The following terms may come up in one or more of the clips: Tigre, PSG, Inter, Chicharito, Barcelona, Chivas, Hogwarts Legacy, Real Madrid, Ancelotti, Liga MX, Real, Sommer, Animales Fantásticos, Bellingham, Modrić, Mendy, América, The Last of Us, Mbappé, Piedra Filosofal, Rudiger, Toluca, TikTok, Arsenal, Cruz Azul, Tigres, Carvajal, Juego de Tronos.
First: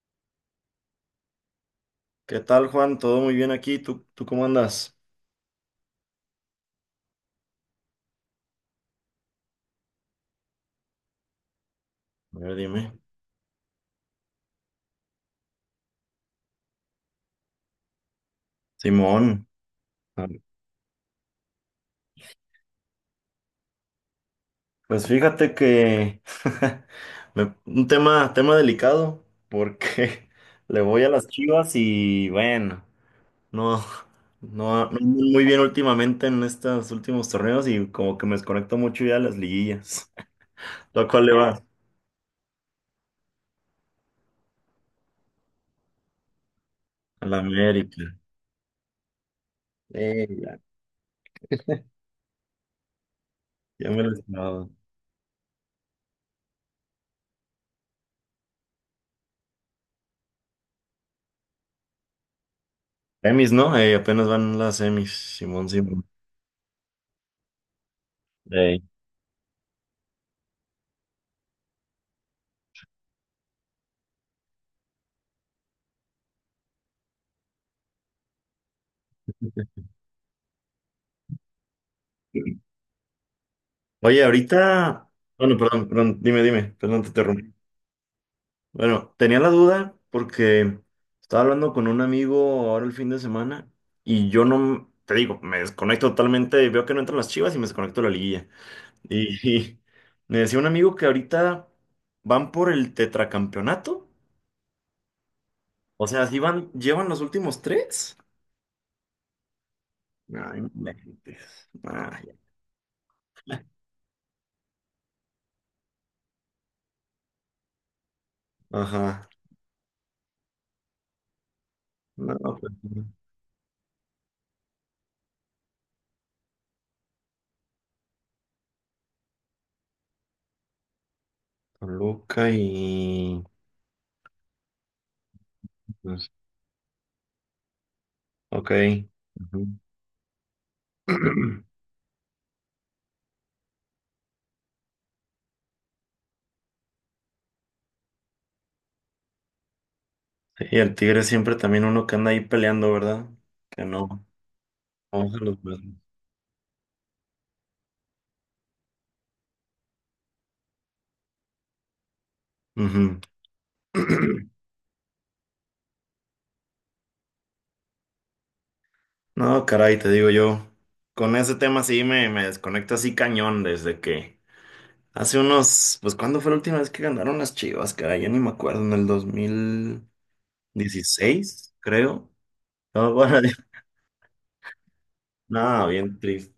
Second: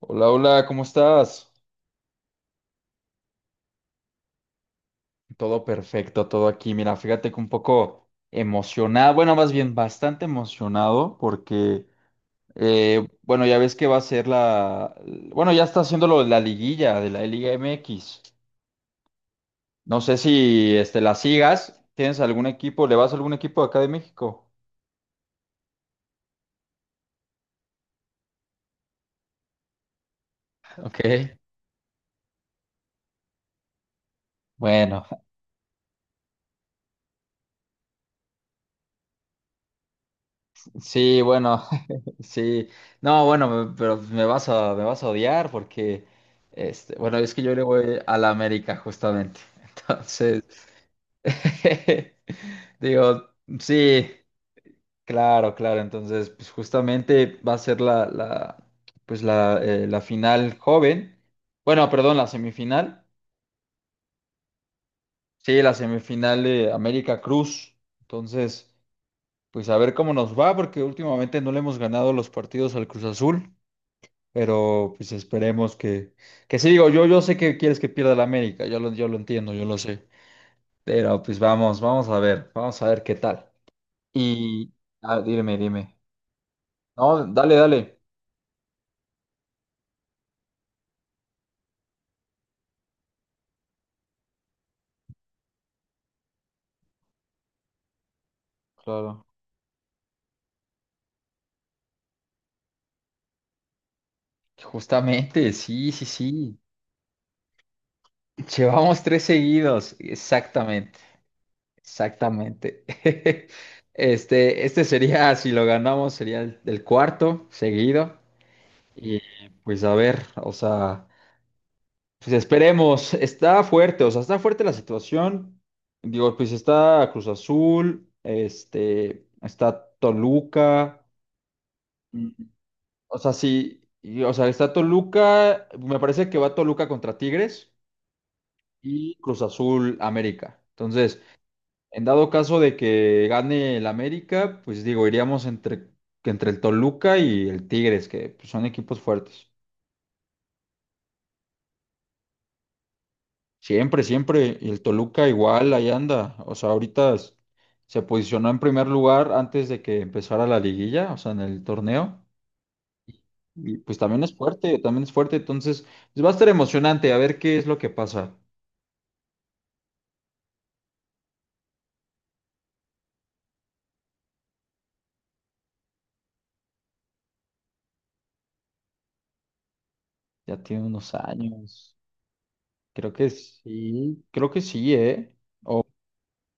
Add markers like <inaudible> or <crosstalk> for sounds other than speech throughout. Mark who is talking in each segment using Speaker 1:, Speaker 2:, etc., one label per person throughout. Speaker 1: Hola, hola, ¿cómo estás?
Speaker 2: ¿Qué tal, Juan? ¿Todo muy bien aquí? ¿¿Tú cómo andas?
Speaker 1: Todo perfecto, todo aquí. Mira, fíjate que un poco emocionado, bueno, más bien bastante emocionado porque,
Speaker 2: A ver, dime.
Speaker 1: bueno, ya ves que va a ser bueno, ya está haciendo lo de la liguilla de la Liga MX.
Speaker 2: Simón.
Speaker 1: No sé
Speaker 2: Ah,
Speaker 1: si la sigas, ¿tienes algún equipo? ¿Le vas a algún equipo de acá de México?
Speaker 2: Pues fíjate que <laughs> un tema, tema delicado, porque <laughs> le voy a las
Speaker 1: Ok.
Speaker 2: Chivas y bueno, no, no, no ando
Speaker 1: Bueno,
Speaker 2: muy bien últimamente en estos últimos torneos y como que me desconecto mucho ya de las liguillas.
Speaker 1: <laughs>
Speaker 2: <laughs> ¿Tú a
Speaker 1: sí,
Speaker 2: cuál le vas?
Speaker 1: bueno, sí, no, bueno, pero me vas me vas a odiar porque, bueno,
Speaker 2: A
Speaker 1: es
Speaker 2: la
Speaker 1: que yo le voy
Speaker 2: América.
Speaker 1: a la América justamente. Entonces,
Speaker 2: Ya,
Speaker 1: <laughs> digo,
Speaker 2: ya me
Speaker 1: sí,
Speaker 2: lo he.
Speaker 1: claro, claro. Entonces, pues justamente va a ser pues la final joven. Bueno, perdón, la semifinal.
Speaker 2: Semis, ¿no? Apenas van las semis,
Speaker 1: Sí,
Speaker 2: Simón,
Speaker 1: la
Speaker 2: Simón.
Speaker 1: semifinal de América Cruz. Entonces,
Speaker 2: Ey.
Speaker 1: pues a ver cómo nos va porque últimamente no le hemos ganado los partidos al Cruz Azul. Pero pues esperemos que sí, digo, yo sé que quieres que pierda la América, yo lo entiendo, yo lo sé. Pero pues vamos, vamos a ver qué tal.
Speaker 2: Oye,
Speaker 1: Y
Speaker 2: ahorita, bueno,
Speaker 1: dime,
Speaker 2: perdón,
Speaker 1: dime.
Speaker 2: perdón, dime, dime, perdón, te
Speaker 1: No,
Speaker 2: interrumpí.
Speaker 1: dale, dale.
Speaker 2: Bueno, tenía la duda porque estaba hablando con un amigo ahora el fin de semana y yo no, te digo, me desconecto totalmente, veo que no entran las Chivas y me desconecto de la liguilla.
Speaker 1: Claro.
Speaker 2: Y, <laughs> y me decía un amigo que ahorita van por el tetracampeonato,
Speaker 1: Justamente, sí, sí,
Speaker 2: o sea, si
Speaker 1: sí.
Speaker 2: van, llevan los últimos tres.
Speaker 1: Llevamos tres seguidos.
Speaker 2: Ay, no
Speaker 1: Exactamente,
Speaker 2: inventes. Ay,
Speaker 1: exactamente. <laughs> Este sería, si lo ganamos, sería el cuarto seguido. Y
Speaker 2: ajá.
Speaker 1: pues a ver, o sea. Pues
Speaker 2: No, pues,
Speaker 1: esperemos, está fuerte, o sea, está fuerte la situación. Digo, pues está Cruz Azul, este, está Toluca, mm,
Speaker 2: Toluca
Speaker 1: o sea,
Speaker 2: y...
Speaker 1: sí, y, o sea, está Toluca, me parece
Speaker 2: pues,
Speaker 1: que va Toluca contra Tigres
Speaker 2: ok.
Speaker 1: y Cruz
Speaker 2: Ujú.
Speaker 1: Azul América. Entonces, en dado caso de que gane el América, pues digo, iríamos entre, que entre el Toluca y el Tigres, que pues, son equipos fuertes.
Speaker 2: ¿Y el tigre siempre también uno que anda ahí peleando, verdad? Que
Speaker 1: Siempre,
Speaker 2: no,
Speaker 1: siempre. Y el
Speaker 2: no
Speaker 1: Toluca
Speaker 2: baja los
Speaker 1: igual,
Speaker 2: brazos.
Speaker 1: ahí anda. O sea, ahorita se posicionó en primer lugar antes de que empezara la liguilla, o sea, en el torneo.
Speaker 2: Ujú.
Speaker 1: Y pues también es fuerte, también es fuerte. Entonces, pues, va a estar emocionante a ver qué es lo que pasa.
Speaker 2: No, caray, te digo yo, con ese tema sí me desconecto así cañón desde que hace unos, pues ¿cuándo fue la última vez que ganaron las Chivas, caray? Ya ni me acuerdo, en el
Speaker 1: Ya
Speaker 2: 2016,
Speaker 1: tiene unos años.
Speaker 2: creo. No, bueno, <laughs>
Speaker 1: Creo que sí, ¿eh?
Speaker 2: nada, bien triste.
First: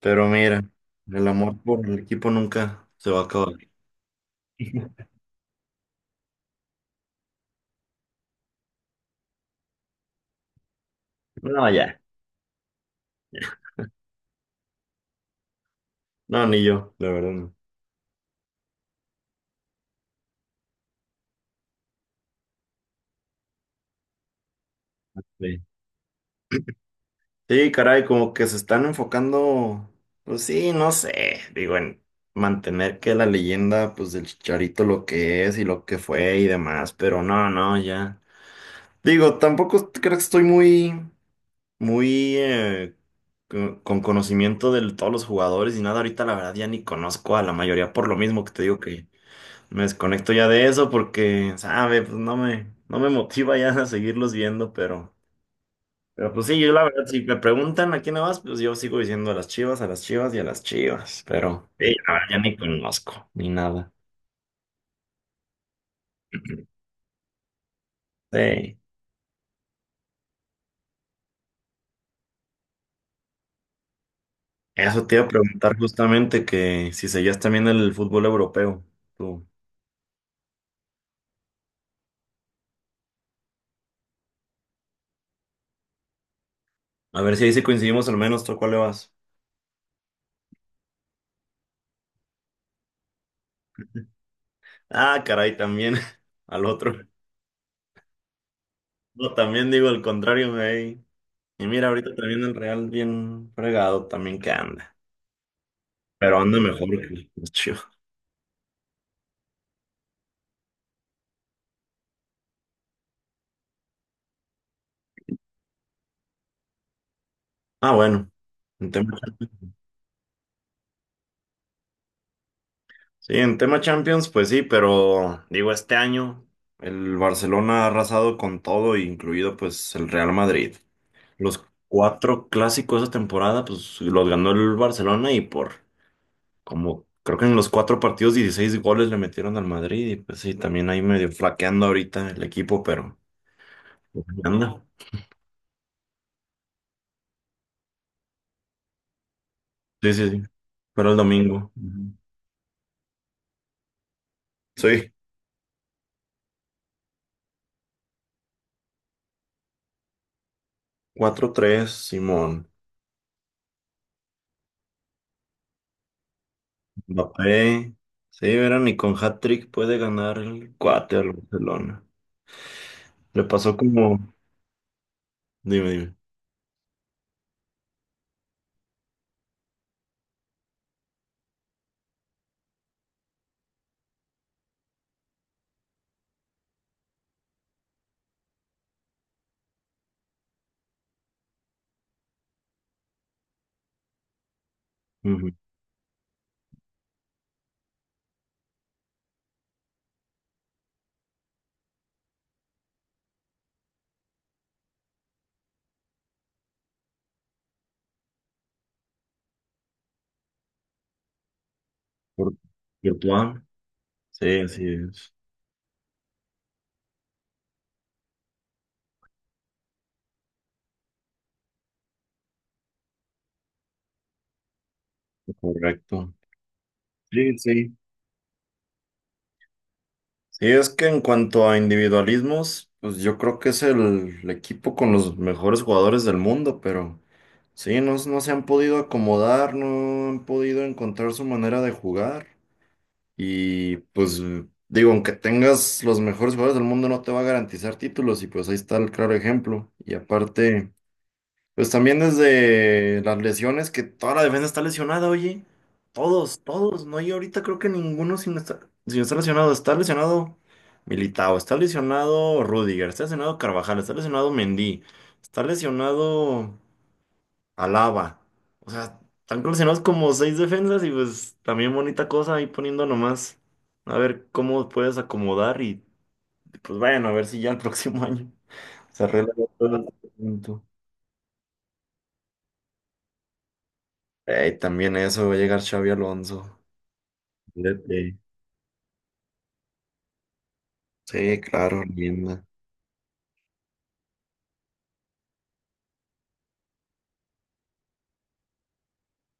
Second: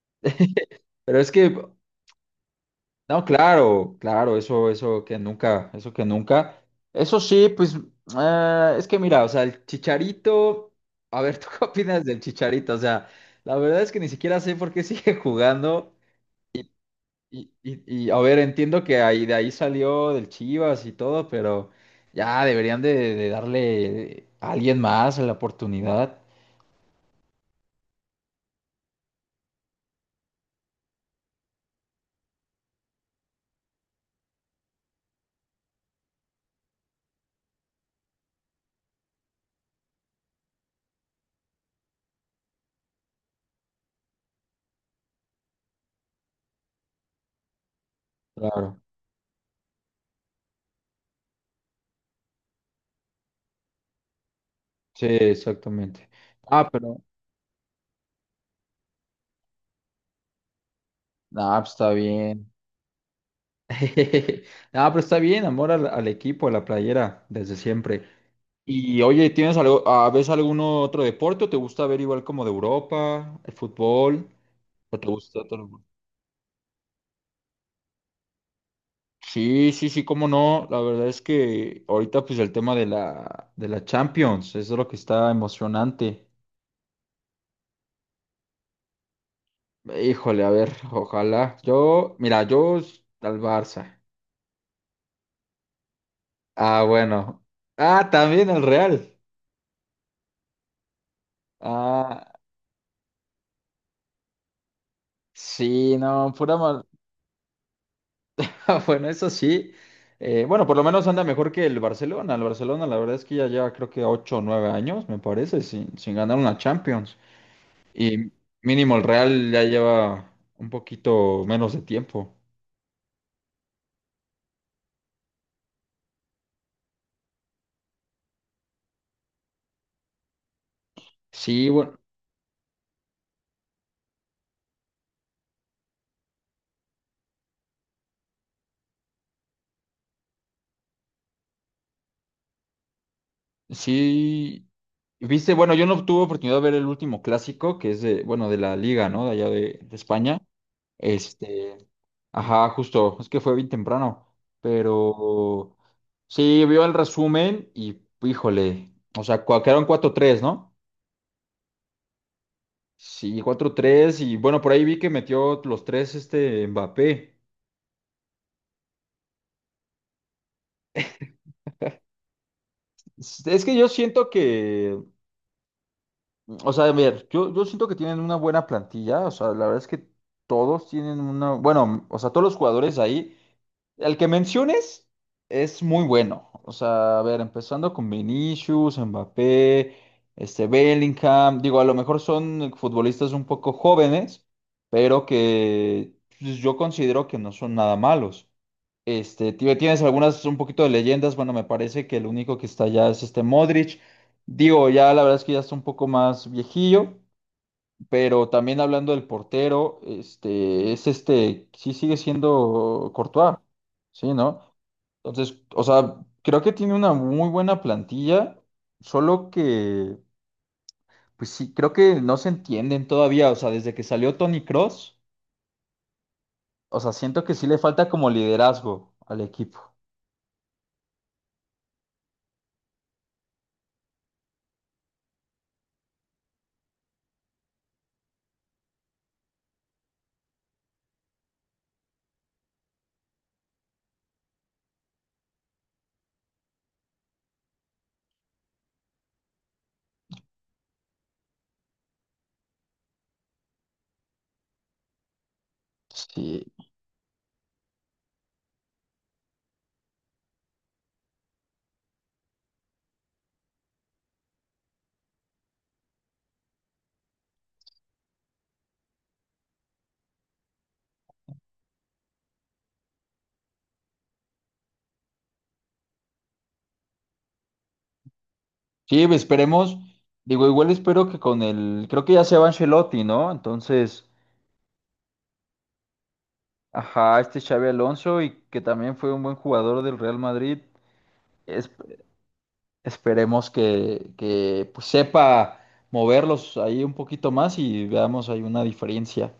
Speaker 2: Pero mira,
Speaker 1: Pero
Speaker 2: el
Speaker 1: es
Speaker 2: amor
Speaker 1: que
Speaker 2: por el equipo nunca se va
Speaker 1: no,
Speaker 2: a acabar.
Speaker 1: claro, claro, eso,
Speaker 2: <laughs>
Speaker 1: eso que nunca, eso que nunca. Eso sí, pues, es que mira, o sea, el Chicharito, a ver, <laughs> ¿tú qué
Speaker 2: No, ya.
Speaker 1: opinas del Chicharito? O sea, la verdad es que ni siquiera sé por qué <laughs> sigue jugando.
Speaker 2: No, ni yo, la verdad no.
Speaker 1: A ver, entiendo que ahí, de ahí salió del Chivas y todo, pero ya deberían de darle a alguien más la
Speaker 2: Sí.
Speaker 1: oportunidad.
Speaker 2: Sí, caray, como que se están enfocando, pues sí, no sé, digo, en mantener que la leyenda, pues del Chicharito lo que es y lo que fue y demás, pero no, no, ya. Digo, tampoco creo que estoy muy con conocimiento de todos los jugadores y nada, ahorita la verdad ya ni conozco a la mayoría por lo mismo que te digo
Speaker 1: Claro,
Speaker 2: que me desconecto ya de eso porque, sabe, pues no no me motiva ya <laughs> a seguirlos viendo,
Speaker 1: sí,
Speaker 2: pero...
Speaker 1: exactamente.
Speaker 2: Pero pues sí,
Speaker 1: Ah,
Speaker 2: yo la
Speaker 1: pero,
Speaker 2: verdad, si me preguntan a quién le vas, pues yo sigo diciendo a las Chivas y a las Chivas. Pero
Speaker 1: pues está
Speaker 2: sí, la verdad, ya
Speaker 1: bien.
Speaker 2: ni conozco, ni nada.
Speaker 1: <laughs> Ah, pero está bien, amor al equipo, a la
Speaker 2: <clears throat>
Speaker 1: playera, desde siempre.
Speaker 2: Sí.
Speaker 1: Y oye, ¿tienes algo, ah, ves algún otro deporte o te gusta ver igual como de Europa, el fútbol? ¿O
Speaker 2: Eso
Speaker 1: te
Speaker 2: te iba a
Speaker 1: gusta
Speaker 2: preguntar
Speaker 1: otro?
Speaker 2: justamente que si seguías también el fútbol europeo, tú.
Speaker 1: Sí, sí, sí, cómo no. La verdad es que ahorita pues el tema de de la Champions, eso es lo que está emocionante.
Speaker 2: A ver si ahí sí coincidimos al menos, ¿tú a cuál le vas?
Speaker 1: Híjole, a ver, ojalá. Yo, mira, al Barça.
Speaker 2: Ah, caray, también <laughs> al
Speaker 1: Ah,
Speaker 2: otro.
Speaker 1: bueno. Ah, también al Real.
Speaker 2: No, también digo el contrario, güey. Y mira, ahorita
Speaker 1: Ah,
Speaker 2: también el Real bien fregado también que anda.
Speaker 1: sí, no,
Speaker 2: Pero
Speaker 1: pura
Speaker 2: anda
Speaker 1: mal.
Speaker 2: mejor que los Chivas.
Speaker 1: Ah, bueno, eso sí. Bueno, por lo menos anda mejor que el Barcelona. El Barcelona, la verdad es que ya lleva creo que 8, o 9 años, me parece, sin ganar una Champions.
Speaker 2: Ah, bueno.
Speaker 1: Y mínimo el Real ya lleva un poquito menos de tiempo.
Speaker 2: Sí, en tema Champions, pues sí, pero digo, este año el Barcelona ha arrasado con todo, incluido pues el Real Madrid. Los
Speaker 1: Sí, bueno,
Speaker 2: cuatro clásicos de esa temporada, pues los ganó el Barcelona y por como creo que en los cuatro partidos 16 goles le metieron al Madrid y pues sí, también ahí medio flaqueando ahorita el equipo, pero pues, ahí
Speaker 1: sí.
Speaker 2: anda.
Speaker 1: Viste, bueno, yo no tuve oportunidad de ver el último clásico, que es de, bueno, de la Liga, ¿no? De allá de
Speaker 2: Sí, sí,
Speaker 1: España.
Speaker 2: sí. Pero el domingo.
Speaker 1: Este,
Speaker 2: Ujú.
Speaker 1: ajá, justo, es que fue bien temprano,
Speaker 2: Sí,
Speaker 1: pero sí, vio el resumen y, híjole, o sea, quedaron cuatro tres, ¿no?
Speaker 2: cuatro tres, Simón.
Speaker 1: Sí, cuatro tres y bueno, por ahí vi que metió los tres este Mbappé.
Speaker 2: Mbappé, sí, verán, y con hat-trick puede ganar el cuate al Barcelona. Le
Speaker 1: Es que
Speaker 2: pasó
Speaker 1: yo
Speaker 2: como,
Speaker 1: siento que
Speaker 2: dime, dime.
Speaker 1: O sea, a ver, yo siento que tienen una buena plantilla, o sea, la verdad es que todos tienen una, bueno, o sea, todos los jugadores ahí, el que menciones es muy bueno, o sea, a ver, empezando con Vinicius, Mbappé, este Bellingham, digo, a lo mejor son futbolistas un poco jóvenes, pero
Speaker 2: Ujú.
Speaker 1: que pues, yo considero que no son nada malos. Tienes algunas un poquito de leyendas. Bueno, me parece que el único que está allá es este Modric. Digo, ya la verdad es que ya está un poco más viejillo, pero también hablando del portero, sí sigue
Speaker 2: Por
Speaker 1: siendo Courtois,
Speaker 2: Courtois.
Speaker 1: sí,
Speaker 2: Sí,
Speaker 1: ¿no?
Speaker 2: así es,
Speaker 1: Entonces, o sea, creo que tiene una muy buena plantilla, solo que, pues sí, creo que no se entienden todavía, o sea, desde que salió Tony Cross,
Speaker 2: correcto.
Speaker 1: o sea, siento que
Speaker 2: Sí,
Speaker 1: sí le
Speaker 2: sí.
Speaker 1: falta como liderazgo al equipo.
Speaker 2: Sí, es que en cuanto a individualismos, pues yo creo que es el equipo con los mejores jugadores del mundo, pero sí, no, no se han podido acomodar, no han podido encontrar su manera de jugar. Y pues digo, aunque tengas los mejores jugadores del mundo, no te va a garantizar títulos y pues ahí está el claro ejemplo. Y aparte, pues también desde las lesiones, que toda la defensa está lesionada, oye. Todos,
Speaker 1: Sí,
Speaker 2: todos. No hay ahorita creo que ninguno sin estar, sin estar lesionado. Está lesionado Militao, está lesionado Rudiger, está lesionado Carvajal, está lesionado Mendy, está lesionado... Alaba. O sea, están coleccionados como seis defensas y pues también bonita cosa ahí poniendo nomás. A ver cómo puedes acomodar y pues bueno, a ver si ya el próximo <laughs> año
Speaker 1: sí,
Speaker 2: se arregla ya todo
Speaker 1: esperemos,
Speaker 2: el
Speaker 1: digo,
Speaker 2: asunto.
Speaker 1: igual espero que con el, creo que ya se va Ancelotti, ¿no? Entonces...
Speaker 2: Ey, también eso, va a llegar Xavi Alonso.
Speaker 1: Ajá, este Xavi
Speaker 2: Vete.
Speaker 1: Alonso y que también fue un buen jugador del Real Madrid.
Speaker 2: Sí,
Speaker 1: Es-
Speaker 2: claro, linda.
Speaker 1: esperemos que, pues, sepa moverlos ahí un poquito más y veamos hay una diferencia.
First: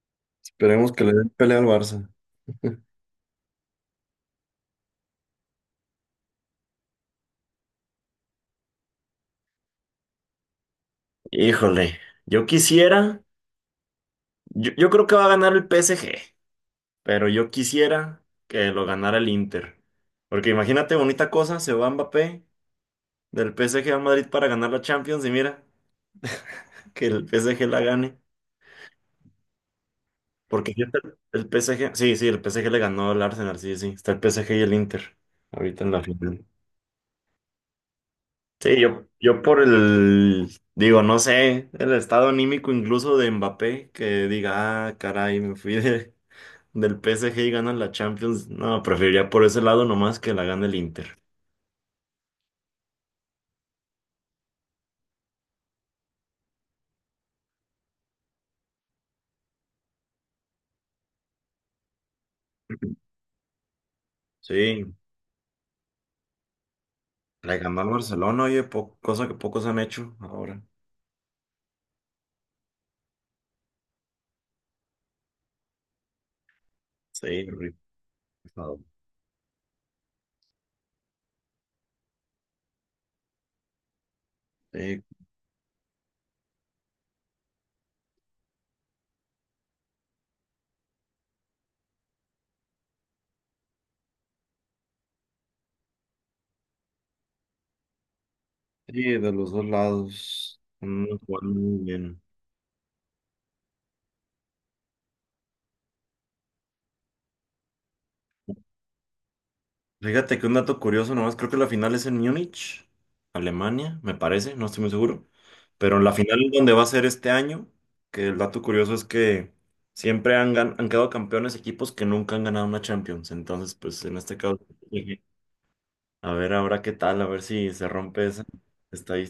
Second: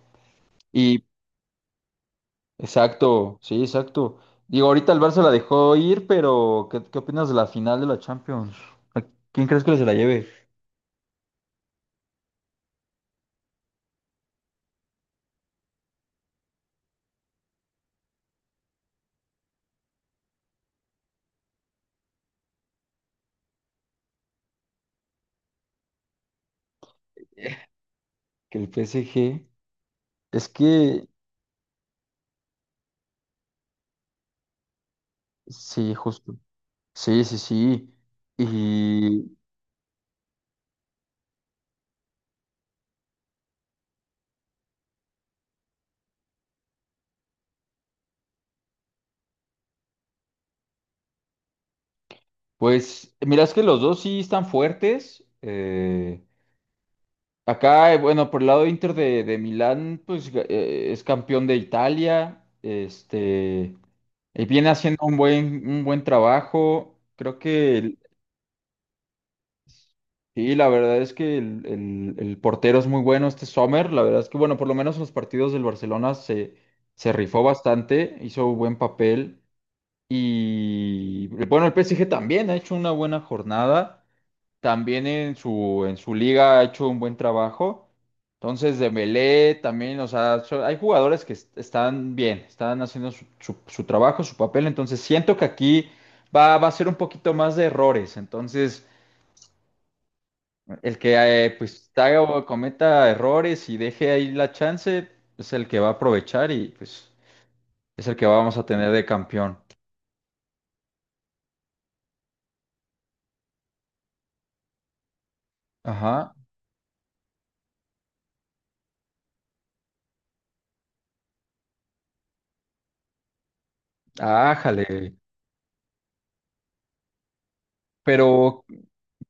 Speaker 2: Esperemos que
Speaker 1: Y
Speaker 2: le den pelea al Barça.
Speaker 1: exacto, sí, exacto. Digo, ahorita el Barça la dejó ir, pero ¿qué, qué opinas de la final de la Champions? ¿A quién crees que se la lleve?
Speaker 2: Híjole, yo quisiera, yo creo que va a ganar el PSG, pero yo quisiera que lo ganara el Inter. Porque imagínate, bonita cosa, se va Mbappé del PSG al Madrid para ganar la Champions y mira, que el PSG la gane.
Speaker 1: Que el PSG. Es
Speaker 2: Porque ya está
Speaker 1: que,
Speaker 2: el PSG, sí, sí, el PSG le ganó al Arsenal, sí, sí, está el PSG y el Inter ahorita en
Speaker 1: sí,
Speaker 2: la
Speaker 1: justo.
Speaker 2: final.
Speaker 1: Sí, sí, sí.
Speaker 2: Sí, yo por el, digo, no sé, el estado anímico incluso de Mbappé, que diga, ah, caray, me fui del PSG y ganan la Champions. No, preferiría por ese lado nomás que la gane el Inter.
Speaker 1: Pues mira, es que los dos sí están fuertes. Bueno, por el lado de Inter de Milán, es campeón de Italia. Viene
Speaker 2: Sí,
Speaker 1: haciendo un buen trabajo.
Speaker 2: le ganó al Barcelona, oye, po- cosa que pocos han hecho
Speaker 1: Sí,
Speaker 2: ahora.
Speaker 1: la verdad es que el portero es muy bueno, este Sommer. La verdad es que, bueno, por lo menos en los partidos del Barcelona se rifó
Speaker 2: Sí,
Speaker 1: bastante, hizo un buen
Speaker 2: rifado.
Speaker 1: papel. Y bueno, el PSG también ha hecho una buena jornada,
Speaker 2: Sí,
Speaker 1: también en en su liga ha hecho un buen trabajo. Entonces, Dembélé también, o sea, hay jugadores que están bien, están haciendo su trabajo, su papel. Entonces, siento que aquí va a ser un poquito más de errores. Entonces,
Speaker 2: sí, de los dos lados.
Speaker 1: el
Speaker 2: Mm,
Speaker 1: que
Speaker 2: jugaron muy
Speaker 1: pues haga
Speaker 2: bien.
Speaker 1: o cometa errores y deje ahí la chance es el que va a aprovechar y pues es el que vamos a tener de campeón.
Speaker 2: Fíjate que un dato curioso nomás, creo que la final es en Múnich, Alemania, me parece, no estoy muy seguro. Pero la
Speaker 1: Ajá.
Speaker 2: final es donde va a ser este año, que el dato curioso es que siempre han, gan- han quedado campeones equipos que nunca han ganado una Champions. Entonces, pues en este caso,
Speaker 1: Ájale.
Speaker 2: a ver ahora qué tal, a ver si se rompe esa
Speaker 1: Pero,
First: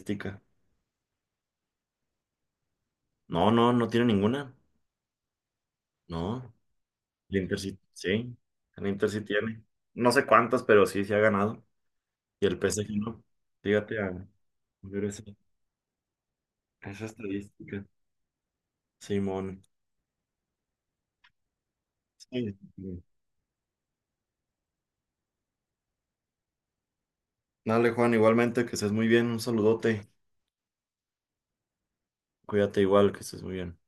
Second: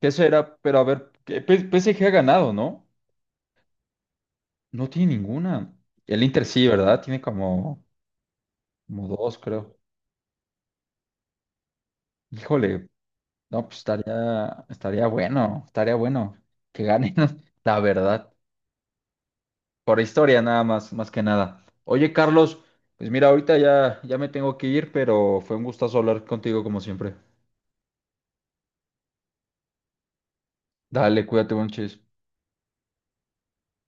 Speaker 1: ¿qué será? Pero a ver, que PSG ha ganado, ¿no?
Speaker 2: No, no, no tiene ninguna.
Speaker 1: No tiene ninguna. El Inter
Speaker 2: No,
Speaker 1: sí, ¿verdad? Tiene
Speaker 2: el Inter sí,
Speaker 1: como,
Speaker 2: sí, el
Speaker 1: como
Speaker 2: Inter sí
Speaker 1: dos,
Speaker 2: tiene.
Speaker 1: creo.
Speaker 2: No sé cuántas, pero sí, sí ha ganado. Y el
Speaker 1: Híjole,
Speaker 2: PSG no.
Speaker 1: no, pues
Speaker 2: Fíjate a
Speaker 1: estaría,
Speaker 2: a ver esa,
Speaker 1: estaría bueno que
Speaker 2: esa
Speaker 1: ganen, <laughs> la
Speaker 2: estadística.
Speaker 1: verdad.
Speaker 2: Simón.
Speaker 1: Por historia nada más, más que nada. Oye,
Speaker 2: Sí.
Speaker 1: Carlos, pues mira, ahorita ya, ya me tengo que ir, pero fue un gustazo hablar contigo como siempre.
Speaker 2: Dale, Juan, igualmente que estés muy bien. Un saludote.
Speaker 1: Dale, cuídate, buen chis.
Speaker 2: Cuídate igual, que estés muy bien.